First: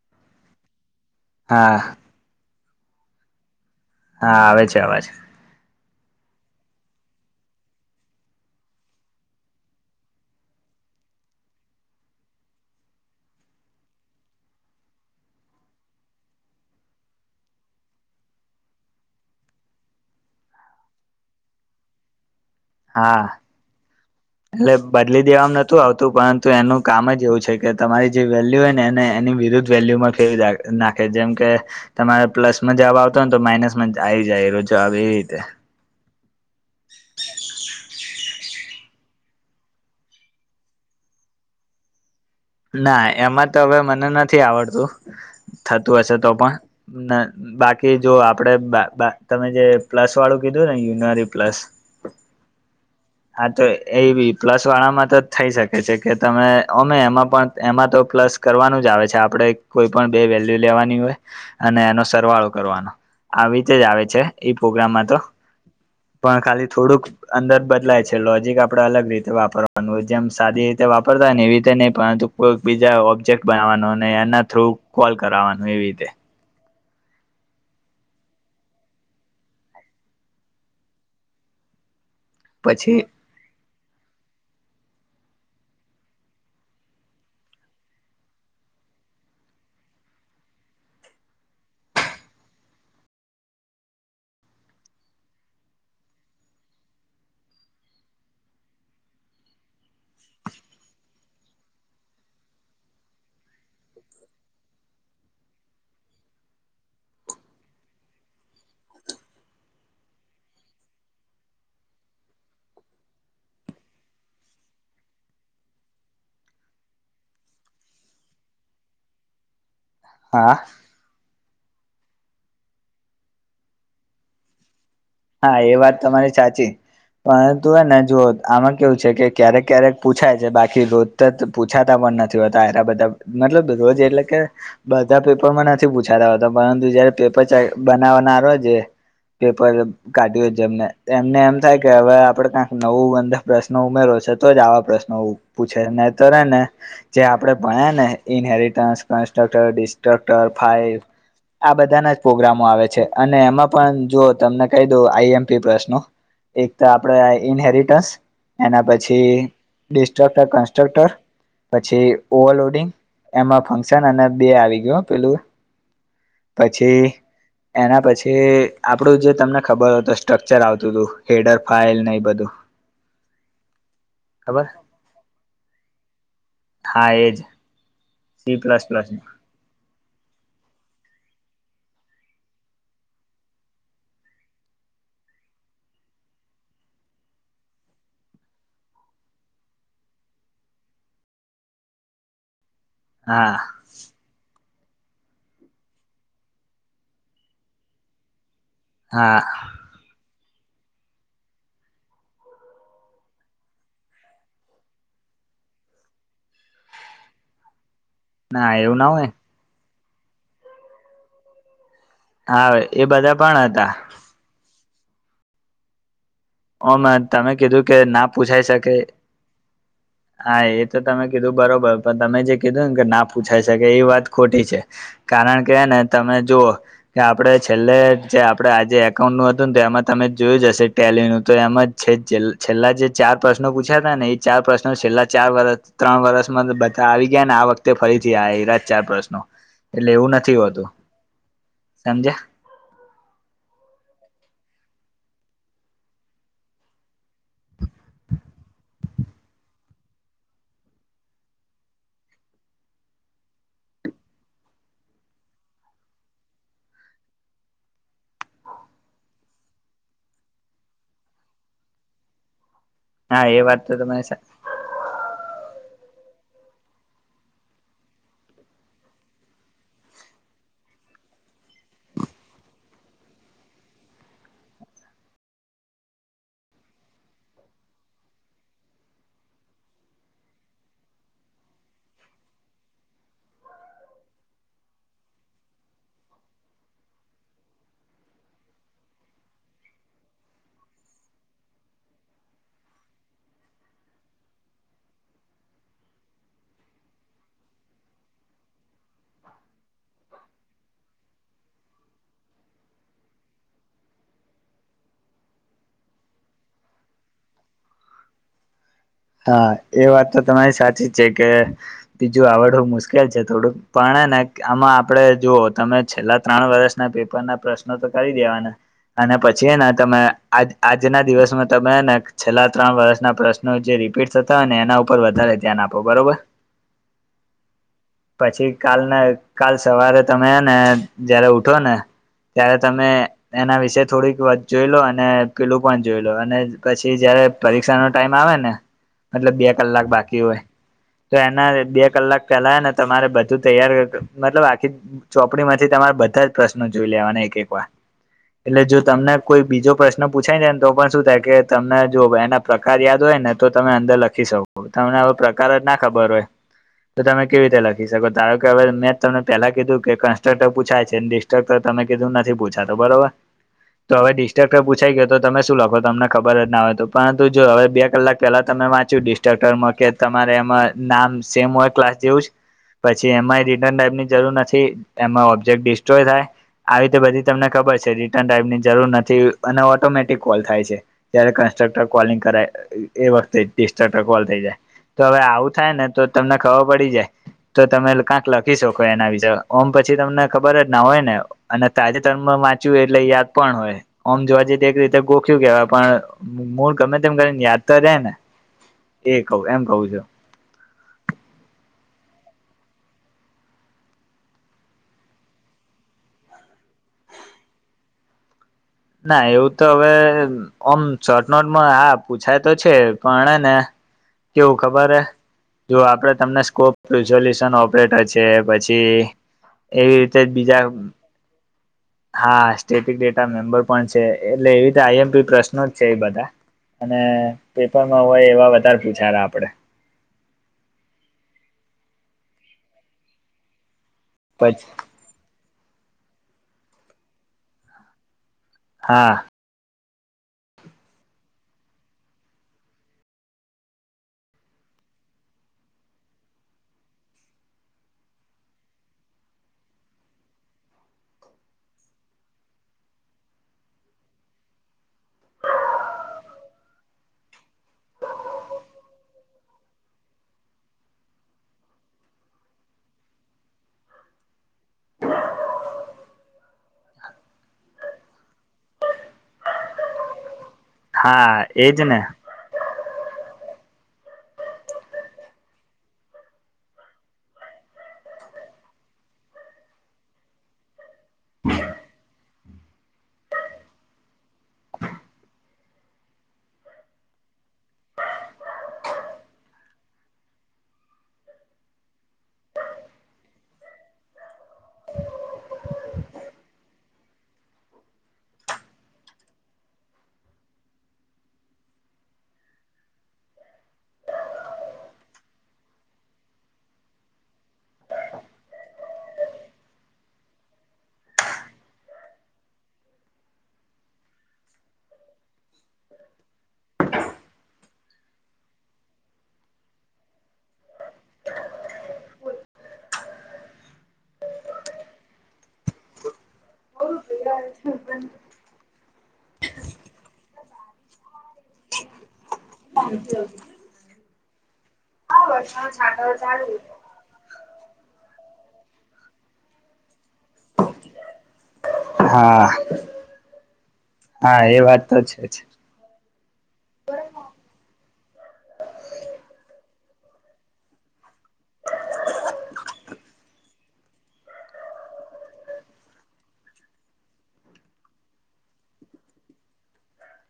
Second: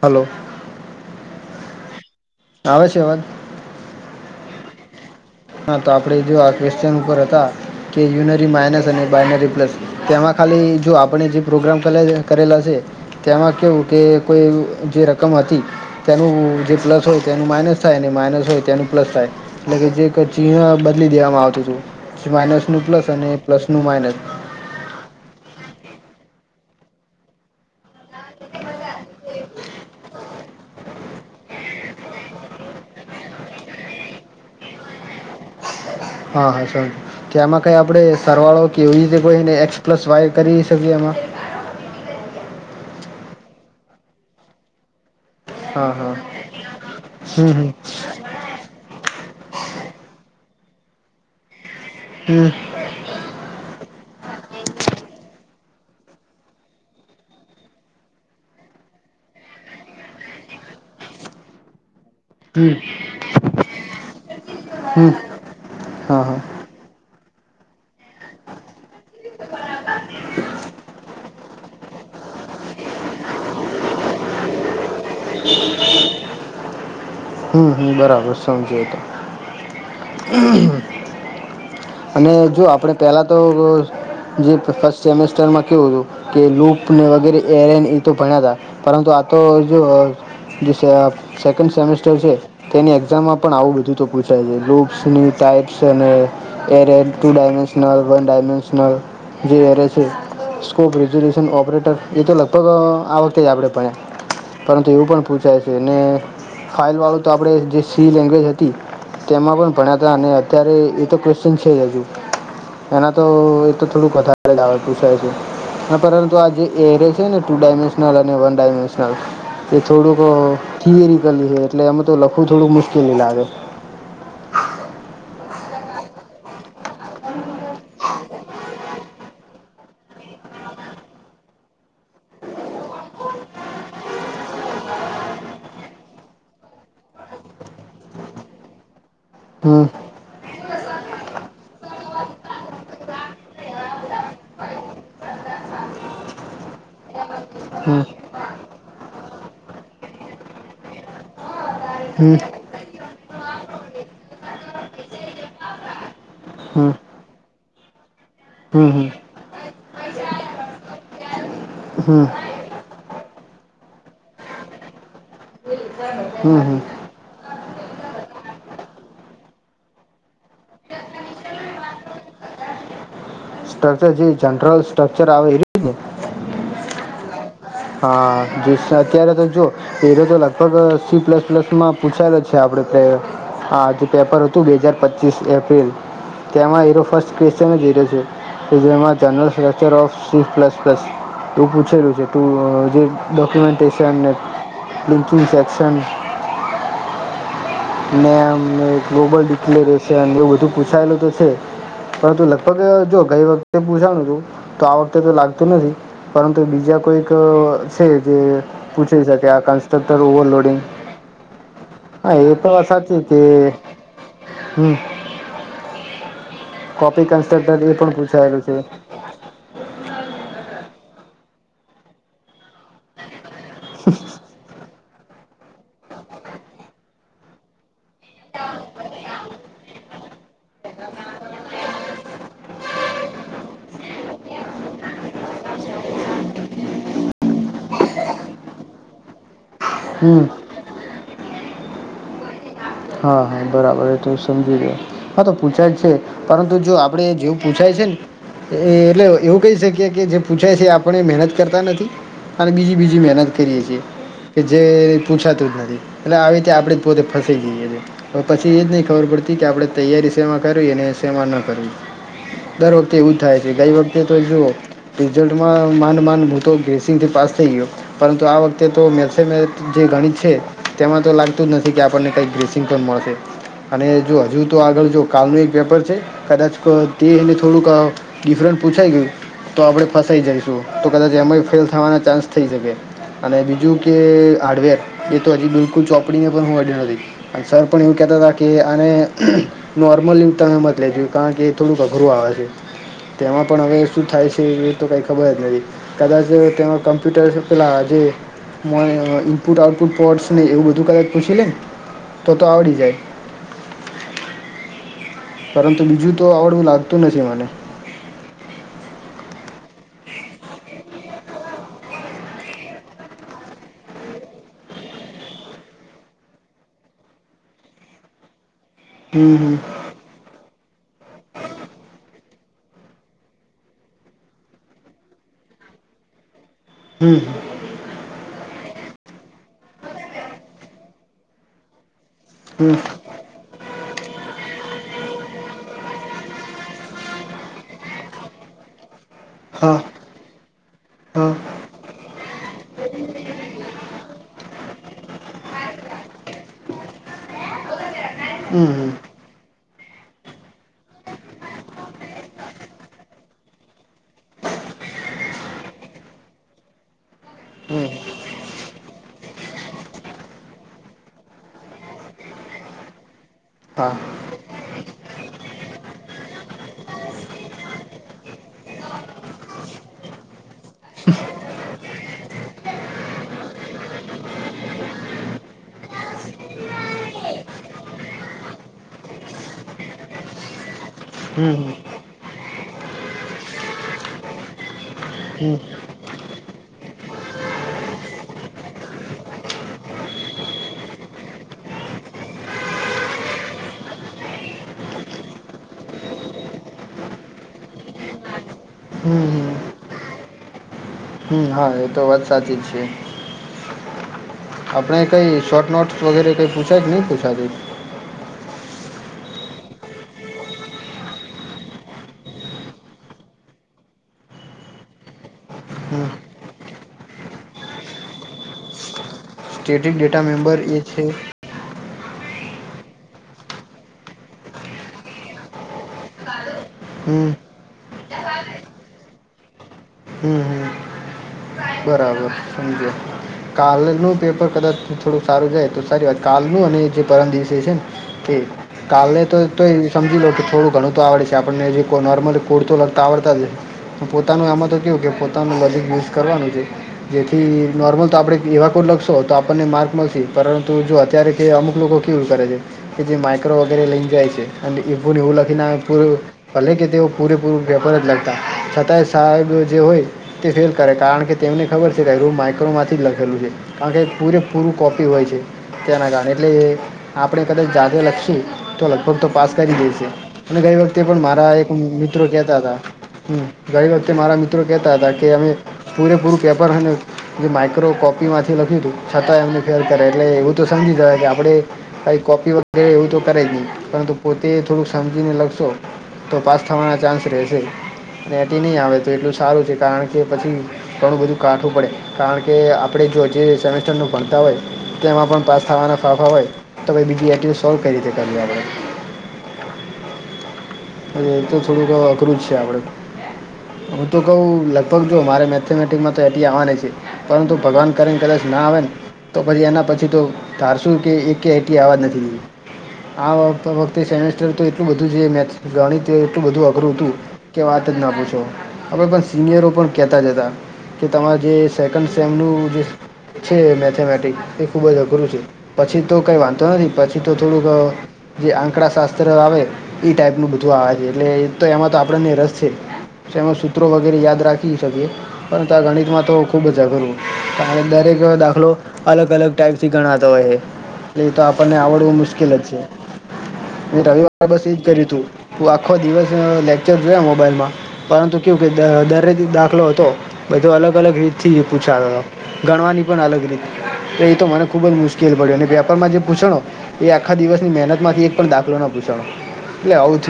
Hello. હા. આવે છે અવાજ. હા આવે છે અવાજ. હા તો આપણે જો આ ક્વેશ્ચન ઉપર હતા કે યુનરી માઇનસ અને બઇનરી પ્લસ તેમાં ખાલી જો આપણે જે પ્રોગ્રામ કરેલા છે. તેમાં કેવું કે કોઈ જે રકમ હતી. તેનું જે પ્લસ હોય તેનું માઇનસ થાય માઇનસ હોય તેનું પ્લસ થાય એટલે કે જે ચિ બદલી દેવામાં આવતું હતું માઇનસનું પ્લસ હા અને પ્લસનું માઇનસ. એટલે બદલી દેવાવામાં નતું આવતું પરંતુ એનું કામ જ એવું છે કે તમારી જે વેલ્યુ હો ને એને એની વિરુદ્ધ વેલ્યુમાં ફેવી નાખે જેમ કે તમારે પ્લસ માં જવાબ આવતો હો ને તો માઇનસમાં જ આવી જાયજબ એવી રીતે. હા હા સા કેમાં કઈ આપણે સરવાળો. કે એવીી કોઈને એક્સ પ્લસ વાય કરી શકીએ એમાં. ના એમાં તો હવે મને નથી આવડતું. હા થતું હા હશે તો પણ હમ હમ બાકી જો આપડે તમે જે પ્લસ વાળું કીધું ને યુનરી પ્લસ. હમ. હા તો એવી પ્લસ વાળામાં તો થઈ શકે છે કે તમે અમે એમાં. પણ એમાં તો પ્લસ કરવાનું જ આવે છે આપણે કોઈ પણ બે વેલ્યુ લેવાની હોય અને એનો સરવાળો હમ કરવાનો આવી રીતે જ આવે છે એ પ્રોગ્રામમાં હમ તો હા હા પણ ખાલી થોડુંક. અંદર બદલાય છે લોજિક આપડે અલગ રીતે વાપરવાનું જેમ સાદી રીતે વાપર. ને એવી રીતે નહી પરંતુ કોઈ બીજા ઓબ્જેક્ટ બનાવવાનું એના થ્રુ કોલ કરાવાનું એવી રીતે. હમ હમ બરાબર સમજ તો. અને જો આપણે પછી પહેલા તો જે ફસ્ટ સેમેસ્ટરમાં કવું હતું. કે લૂપને વગેરે એરેન એ તો ભણ્યા હતા પરંતુ આ તો જો. જી આપ સેકન્ડ સેમેસ્ટર. છે તેની એક્ઝામમાં પણ આવું બધું તો પૂછાય છે લુપ્સની ટાઈપ્સ અને array two dimensional one dimensional જે એરે છે. સ્કોપ રિઝોલ્યુશન ઓપરેટર એ તો લગભગ આ વખતે જ આપણેે પડ્યા. પરંતુ એવું પણ પૂછાય છે એને ફાઇલવાળું તો આપણે જે સી લેંગ્વેજ હતી. તેમાં પણ ભણ્યા હતા અને અત્યારે એ તો ક્વેશ્ચન છે હજુ. એના તો એતો થોડુંક વધારે જ આવે પૂછાય છે. પરંતુ આ જે એરે છે ને ટુ ડાયમેન્શનલ અને વન ડાયમેન્શનલ. એ થોડુંક હા થિયરિકલી છે એટલે એમાં તો લખવું થોડુંક મુશ્કેલી લાગે. હા એ વાત તમારી સાચી પરંતુ હને જુઓ આમાં કેવું છે કે ક્યારેક ક્યારેક, પૂછાય છે, બાકી રોજ તો પૂછાતા પણ નથી હોતા એરા બધા મતલબ રોજ એટલે કે, બધા પેપર માં નથી પૂછાતાતા પરંતુ જયારે પેપર બનાવવાનારો છે પેપર હમ કાઢ્યું જેમને એમને એમ થાય કે હવે આપડે કંક નવું અંદર પ્રશ્નો ઉમેરો છે તો જ આવા પ્રશ્નો. પૂછે નને તો રે ને. જે આપડે ભણ્યા હમ ને inheritance constructor destructor file આ બધાના જ હમ પ્રગ્રામો આવે છે અને એમાં પણ જો તમને કહી દઉ આઈએમપી પ્રશ્નો એક તો હમ આપડે ઇન્હેરિટસ હમ એના હમ પછી ડિસ્ટ્રક્ટર કન્સ્ટ્રક્ટર. પછી હમ ઓવરલોડિંગ એમાં ફંક્શન અને બે આવી ગયું પેલું [inaudible] પછી એના પછી આપડું જે તમને ખબર હોય તો સ્ટ્રકચર આવતું હતું હેડર ફઇલ ને એ બધું. સ્ટ્રક્ચર જે ખબર જનરલ સ્ટ્રક્ચર આવે એરુ ને હા એ જ. હા અત્યારે તો જુઓ પેલો તો લગભગ સી પ્લસ પ્લસ માં પૂછાયેલ જ છે આપડે હાજ પેપર હતું બે હાજાર પચીસ એપ્રિલ, તેમાં હીરો ફર્સ્ટ ક્રિશચન હીરો છે. જેમાં જર્નલ સ્ટિક્ટરચર જે જ એ પૂછેલું છે. ટુ જે હા ડોક્યુમેન્ટેશન ને લિંકિંગ સેક્શન. નેમ, હા ગોબલ ડિક્લેર છે એવું બધું પૂછાયેલું તો છે. પરંતુ લગભગ જો ગઈ વખતે પૂછાનું છું તો આ વખતે તો લાગતું નથી. પરંતુ બીજા કોઈક છે. ના એવું ના પૂછી હોય શકે. આ ક્રક્ટર ઓવરલોડિંગ તો હા એ સાચી બધા કે પણ હતા હમ. ઓ મે કોપી તમે કન્સ્ટ્રક્ટર કીધું કે એ પણ ના પૂછાયેલું પૂછાય છે શકે? હા એ તો તમે કીધું બરોબર પણ તમે જે કીધું ને કે ના પૂછાય શકે એ વાત ખોટી છે. કારણ કે ને તમે જોઓ કે આપડે છેલ્લે જે આપડે આજે એકાઉન્ટ નું હતુંને તો એમાં તમે જોયું જશે ટેલીનું તો એમાં છે છેલ્લા જે ચાર પ્રશ્નો પૂછ્યા હતા ને એ ચાર પ્રશ્નો છેલ્લા ચાર વર ત્રણ વર્ષમાં બધા આવી ગયા ને આ વખતે ફરીથી આ એરા ચાર પ્રશ્નો. એટલે એવું હમ નથી હોતું સમજ્યા.. હા હા બરાબર. તો સમજી દે હા તો પૂછાય છે પરંતુ જો આપડે જેવું પૂછાય છે ને, એ એટલે એવું કહી શકીએ કે જે પૂછાય છે આપણે મહેનત કરતા નથી. અને બીજી બીજી મહેનત કરીએ છીએ. કે જે પૂછાતું જ નથી એટલે આવી રીતે આપણેે જ પોતે ફસ જઈએ હવે પછી એ જ નહી ખબર પડતી કે આપડણે તૈયારી શેમાં કરવી ને શેમાં ન કરવી. દર વખતે એવું જ હા થાય એ છે. વાત ગઈ તમે વખતે તો જુઓ રિઝલ્ટમાં માન માન હું તો ગ્રેસીગ થી પાસ થઈ ગયો. પરંતુ આ વખતે તો મેસે જે ગણિત છે તેમાં તો લાગતું જ નથી કે આપણને કઈક. ચિંતન મળશે. અને જો હજુ તો આગળ જો કાલનું એક પેપર છે કદાચ તે એને થોડુંક. ડિફરન્ટ પૂછાય ગયું તો આપડણે ફસાઈ જઈશું તો કદાચ એમાં ફેલ થવાના ચાન્સ થઈ શકે. અને બીજું કે હાર્ડવેર એ તો હજી બિલકુલ ચોપડીને પણ હું અડ્યું નથી. સર પણ એવું કે હતા કે આને નોર્મલી તમે મત લેજો કારણ કે એ થોડુંક અઘરું આવે છે. તેમાં પણ અવે શું થાય સે એ તો કઈ ખબર નહીં. કદાચ તેમાં કમ્પ્યુટરસ પેલા જે મને અ ઇનપુટ આઉટપુટ પોર્ટસ નેય એવું બધું કદાચ પૂછી લેને ત તો આવડી જાય. પરંતુ બીજું તો આવડવું લાગતું નથી મને. હા એ વાત તો તમારી સાચી જ છે કે બીજું આવડવું મુશ્કેલ છે થોડુંક પણ ને આમાં આપડે જુઓ તમે છેલ્લા ત્રણ વર્ષ ના પેપર ના પ્રશ્નો તો કરી દેવાના અને પછી હમ હને તમે આ આજના દિવસમાં તમેને છેલ્લા ત્રણ વર્ષના પ્રશ્નો જે રીપીટ થતા હોય એના ઉપર વધારે ધ્યાન આપો બરોબર. હમ્મ. પછી કાલ ને કાલ સવારે તમે ને જયારે ઉઠો ને ત્યારે હમ હમ તમે એના વિશે થોડીક વાત જોઈ લો અને પીલું પણ જોઈ લો અને પછી જયારે પરીક્ષાનો ટાઈમ આવે ને મતલબ બે હા કલાક બાકી હોય. તો હા એના બે કલાક પેલા ને તમારે બધું તૈયાર મતલબ આખી ચોપડી માંથી તમારા બધા જ પ્રશ્નો જોઈ લેવાના એક એક વાર એટલે હમ જો હમ તમને કોઈ બીજો પ્રશ્ન પૂછાય જાય ને તો પણ શું થાય કે તમને જોબ એના પ્રકાર યાદ હોય ને તો તમે અંદર લખી શકો તમને અવે પ્રકાર જ ના ખબર હોય તો તમે કેવી રીતે લખી હમ શકો ધારો કે અવે મેં તમને પેલા કીધું કે કન્સ્ટ્રક્ટર પૂછાય છે ને ડીસ ચક ત તમે કીધું નથી પૂછાતો બરોબર હા તો હવે ડિસ્ટરકર પૂછાય ગયો તો તમે શું લખો તમને ખબર જ ના હોય તો પરંતુ જો અવે બે કલાક પેલા તમે વાંચ્યું ડિસ્ટ્રક્ટરમાં કે તમારે એમાં નામ સેમ હોય ક્લાસ જેવું જ પછી એમાંય રિટર્ન ટાઈપની જરૂર નથી એમાં ઓબ્જેક્ટ ડિસ્ટ્રોય થાય. આવી તે બધી તમને ખબર છે રિટર્ન ટાઈપની જરૂર નથી અને ઓટોમેટિક કોલ થાય છે. ત્યારે હમ હમ કન્સ્ટ્રક્ટર કોલિંગ કરાય એ વખતે ડિસ્ટટ કોલ થઈ જાય તો અવે આવું હમ થાય ને તો તમને ખબર પડી જાય તો તમે કાંક લખી શકો એના વિશે ઓમ પછી તમને ખબર જ ના હોય ને અને તાજેતરમાં વાંચ્યું એટલે યાદ પણ હોય ઓમ જોવા જઈએ એક રીતે ગોખ્યું કેવાય પણ મૂળ ગમે તેમ કરીને યાદ તો રે ને એ કઉ હમ એમ કઉ છું. હમ હા એ તો વાત સાચી જ છે. આપણે કંઈ શોર્ટ નોટ્સ વગેરે કંઈ પૂછાય કે નય પૂછાતી. ના એવું તો અવે ઓમ શોર્ટ નોટમાં આ પૂછાય તો છે પણ એને કેવું ખબરે જો હમ આપડે તમને સ્કોપ રિઝોલ્યુશન ઓપરેટર છે પછી સ્ટેટિક એવી રીતે ડેટા જ બીજા મેમ્બર એ છે હા સ્ટેટિક ડેટા મેમ્બર પણ છે એટલે એવી ત આઈ એમ પી પ્રશ્નો જ છે એ બધા અને હમ હમ પેપરમાં હોય એવા વધારે પૂછા તા આપડે. હું હું બરાબર સમજ્યાં કાલ નું પેપર પછી કદાચ થોડુંક સારું જાય તો સારી વાત કાલનું અને જે પરમ દિવસે છે ને એ હા કાલને તો તો એ સમજી લો કે થોડું ઘણું તો આવડે છે આપણને જે કો નોર્મલી કોડતો લકતા આવડતા જ હોય. પોતાનું આમાં તો કેવું કે પોતાનું લોજીક યુઝ કરવાનું છે. જેથી નોર્મલ તો આપડે એવા કોડ લખશો તો આપણને માર્ક મલશે પરંતુ જો અત્યારે કે અમુક લોકો કેવું કરે છે કે જે માઇક્રો વગેરે લઈને જાય છે અને એવુને એવું લખીને આવે પૂરું કે ભલે કે તેઓ પૂરેપૂરું પેપર જ લખતા હોય છતાંય સાયબ જે હોય. તે ફેલ કરે કારણ કે તેમની ખબર છે કાય રૂમ માઇક્રોમાંથી જ લખેલું છે કારણ કે પૂરેપૂરું કોપી હોય છે. તેના કારણે એટલે એ આપણેે કદાચ જાતે લખીએ તો લગભગ તો પાસ કરી દેશે. અને ગઈ વખતે પણ હા મારા એક એજ ને મિત્રો કેતા હતા હમ્મ ગઈ વખતે મારા મિત્રો કેતા અતા કે અમે પૂરેપૂરું પેપર હોયને જે માઇક્રો કોપી માંથી લખ્યું હતું છતાં એમને ફેર કરે એટલે એવું તો સમજી જવાય કે આપડે કઇક કોપી વગેરે એવું તો કરે જ નહી પરંતુ પોતે થોડુંક સમજીને લખશો. તો પાસ થવાના ચાન્સ રહેશે. નેતિ નય આવે તો એટલું સારું છે કારણ કે પછી ઘણું બધું કાઠું પડે. કારણ કે આપડે જો જે સેમેસ્ટર નું ભણતા હોય તેમાં પણ પાસ થવાના ફાંફાં હોય. તો બઈ બીજી એટીઓ સોલ્વ કઈ રીતે કરવી આપડે. એ તો થોડુંક અઘરું જ છે આપડે પ. હું તો કઉ લગભગ જો મારે મેથેમેટિકમાં તો એટી આવાની છે. પરંતુ ભગવાન કરીને કદાચ ના આવે ને. તો પછી એના પછી તો ધારશું કે એક એ એટી આવાજ નથી દીધી. આ વક વખતે સેમેસ્ટર તો એટલું બધું જે મેથ્સ. ગણિત એ એટલું બધું અઘરું ઉતું કે વાત જ ન પૂછો. અવે પણ સિનિયરો પણ કેતા જ હતા કે તમારે જે સેકન્ડ સેમનું જે. છે મેથેમેટિક એ ખુબ જ અઘરું છે પછી તો કઈ વાંધો નથી પછી તો થોડુંક. જે આંકડા શાસ્ત્ર આવે એ ટાઈપ. બધું આવા છે એટલે તો એમાં તો આપણને રસ છે એમાં સૂત્રો વગેરે યાદ રાખી શકીએ. પરંતુ આ ગણિત માં તો ખુબ જ અઘર. ત દરેક દાખલો અલગ અલગ ટાઈપથી ગણાતો હોય છે. એટ એ તો આપણને આવડવું હા મુશ્કેલ જ છે મેં હા રવિવારે એ બસ વાત એજ તો કર્યું તું. છે જ હું આખો દિવસ લેક્ચર જોયા મોબાઈલમાં. પરંતુ કેુ કે દરેથી દાખલો હતો બધો અલગ અલગ રીતથી પૂછાતા હતો. ગણવાની પણ અલગ રી એ તો મને ખુબ જ મુશ્કેલ પડ્યું અને પેપરમાં જે પૂછણ. એ આખા દિવસની મહેનત માંથી એક પણ દાખલો ના પૂછણો એટલે આવ.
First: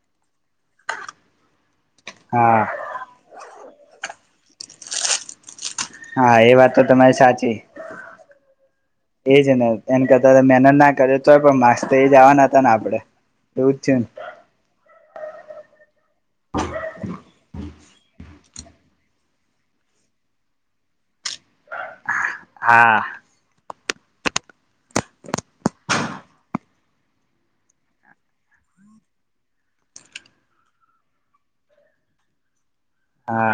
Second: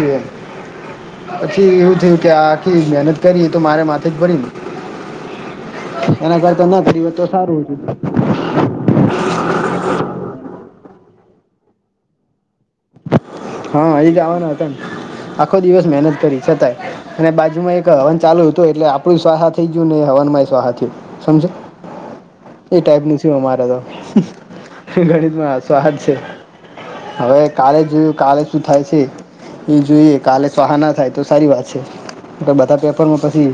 પછી એવું થયું કે હા આખી મહેનત. કરીએ તો મારે માથે જ ભરીને. હા એના એ કરતા વાત ના ફવે તમારી તો સારું હોય. એ જ ને એને કરતા મહેનત ના કરે તોય પણ માસ્ એ જવાના. હા એ ગાવાના હતા આખો દિવસ મહેનત કરી છતાંય. અને બાજુમાં એક હવન ચાલુ હતું એટલે આપડું સ્હા થઈ ગયું ને હવન સ્હા થયું સમજ. એ હા ટાઈપની છે. અમારે તો ગણિતમાં આ સ્વાદ છે હવે. કાલે જોયું કાલે શું થાય છે એ જોઈએ કાલે સહાના થાય તો સારી વાત છે. બધા પેપરમાં પછી. હા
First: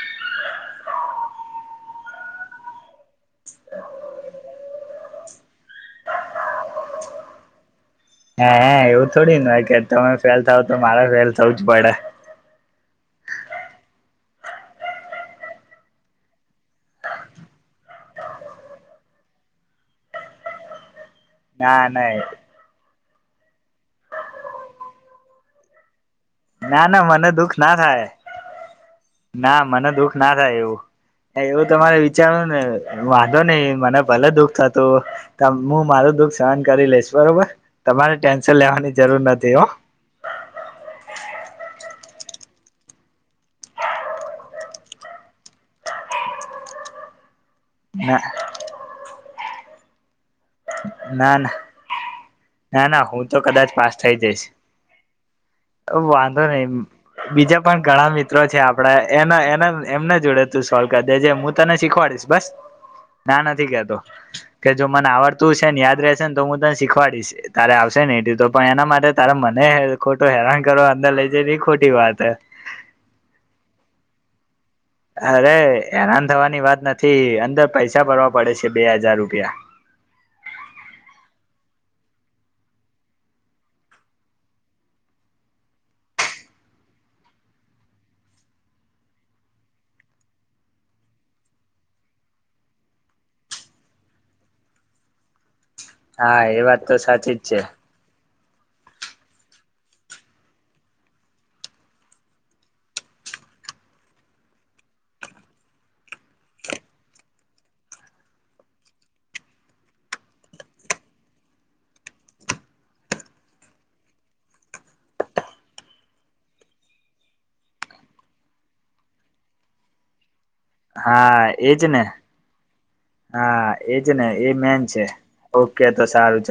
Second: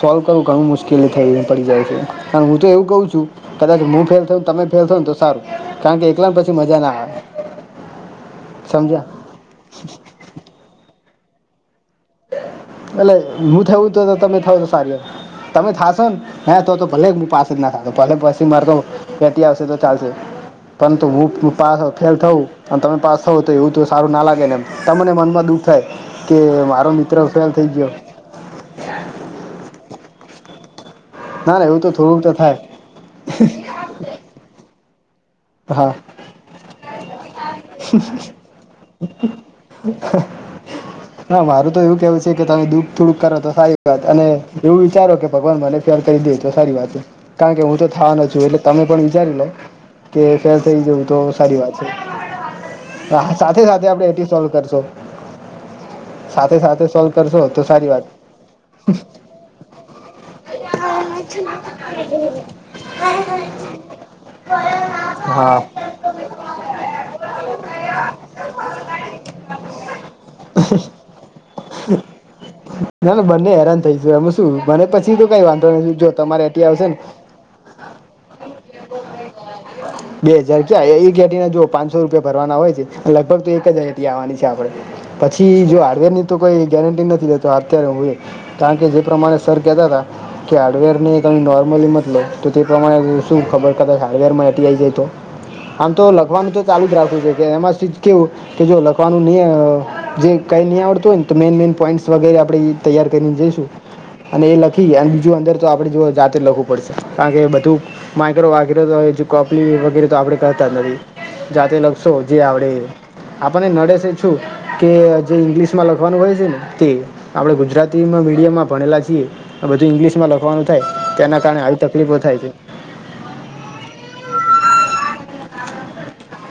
સોલ્વ કરવું ઘણું મુશ્કેલી થઈને પડી જાય છે કાર હું તો એવું કઉ છું. કદાચ હું ફેલ થય તમે ફેલ થય ને તો સારું કારણ કે એકલાને પછી મજા ના આવે. હ હ સમજ્યા એવું થોડી હોય કે તમે ફેલ થાવ તો મારે ફેલ થવું જ પડે. એટલે હું થું તો તમે થ છ સારી વાર. તમે થશો ને હ તો તો ભલે પાસે જ ના થતો ભલે પછી મારે તો. પ આવશે તો ચાલશે પરંતુ હું પા ના ફેલ ના થું. અને તમે પાસ થવો તો એવું તો સારું ના લાગે એ તમને મનમાં દુઃખ થાય કે. ના ના મિત્રો મને ફેલ દુઃખ થઈ ના ગયો. થાય ના મને દુઃખ ના થાય એવું. ના એવું ના તો તમારે થોડુંક તો વિચારવ થાય ને વાંધો નહ મને ભલે દુખ થતું. હું હા મારું દુઃખ સહન કરી લઈશ બરોબર તમારે ટેન્શન લેવાની જરૂર નથી હો. [inaudible] હા મારું તો એવું કેવું છે કે તમે દુઃખ થોડુંક કરો તો સારી વાત. અને એવું વિચારો કે ભગવાન મને પાર કરી દે તો સારી વાત હે. કારણ કે હું તો ના થાવાનો જ છું. એટલે તમે પણ વિચારી લો. કે ફેલ થઇ જવું તો ના સારી વાત છે. ના ના હું હા તો સાથે કદાચ સાથે પાસ આપડ થઈ એટી જઈશ સોલ્વ કરશો. વાંધો સાથે સાથે સોલ્વ નહીિ કરશો બીજા તો પણ સારી વાત ઘણા મિત્રો છે આપડા એના એના એમના જોડે. તું સોલ્વ કરી દેજે હું તને શીખવાડીશ બસ ના નથી કેતો કે જો મને હા આવડતું છેને યાદ રહેશે ને તો હું તને શીખવાડીશ. તારે આવશે ને એટ તો પણ એના માટે તારે મને ખોટો હેરાન કરો અંદર લઇ જઈને એ ખોટી વાત છે. ના ના બંને હેરાન થઈ ગું એમ શું મને પછી તો કઈ અરે! વાંધો નથી જો હેરાન તમારે થવાની એટી વાત આવશે ને નથી, અંદર પૈસા ભરવા પડે છે બે હજાર રૂપિયા. બરા બે હજાર ક્યા એક એટી ના જો પાંચસો રૂપિયા ભરવાના હોય છે, લગભગ તો એક જ એટી આવવાની છે આપડે. પછી જો હાર્ડવેરની તો કોઈ ગેરંટી નથી લેતો અત્યારે હું એ. કારણ કે જે પ્રમાણે સર કેતાતા. કે હાર્ડવેર ની તમે નોર્મલી મત લો. તો તે પ્રમાણે શું ખબર કદાચ હાર્ડવેરમાં એટી આઈ જાય તો? આમ તો હા લખવાનું તો એ ચાલુ વાત જ રાખું છે સાચી કે એમાં સિજ કેવું કે જો લખવાનું નહી જે કઈ નહીં આવડતું હોય ને તો મેન મેન પોઈન્ટ વગેરે આપણે ઈ તૈયાર કરીને જઈશું. અને એ લખી અને બીજું અંદર તો આપણે જો જાતે જ લખવું પડશે. કારણ કે બધું માઇક્રો વાગેરે તો હવે જો કોપલી વગેરે તો આપડે કરતા જ નથી. જાતે લખશો જે આવડે એ. આપણને નડે છે છું કે જે ઈંગ્લિશમાં લખવાનું હોય છે ને તે. આપડે ગુજરાતીમાં મીડિયમમાં ભણેલા છીએ ને બધું ઇંગ્લિશમાં લખ વાનું થાય તેના હા કારણે આવી એજ ને તકલીફો થાય છે. હા એજ ને એ મેન છે. ઓકે તો સારું ચલ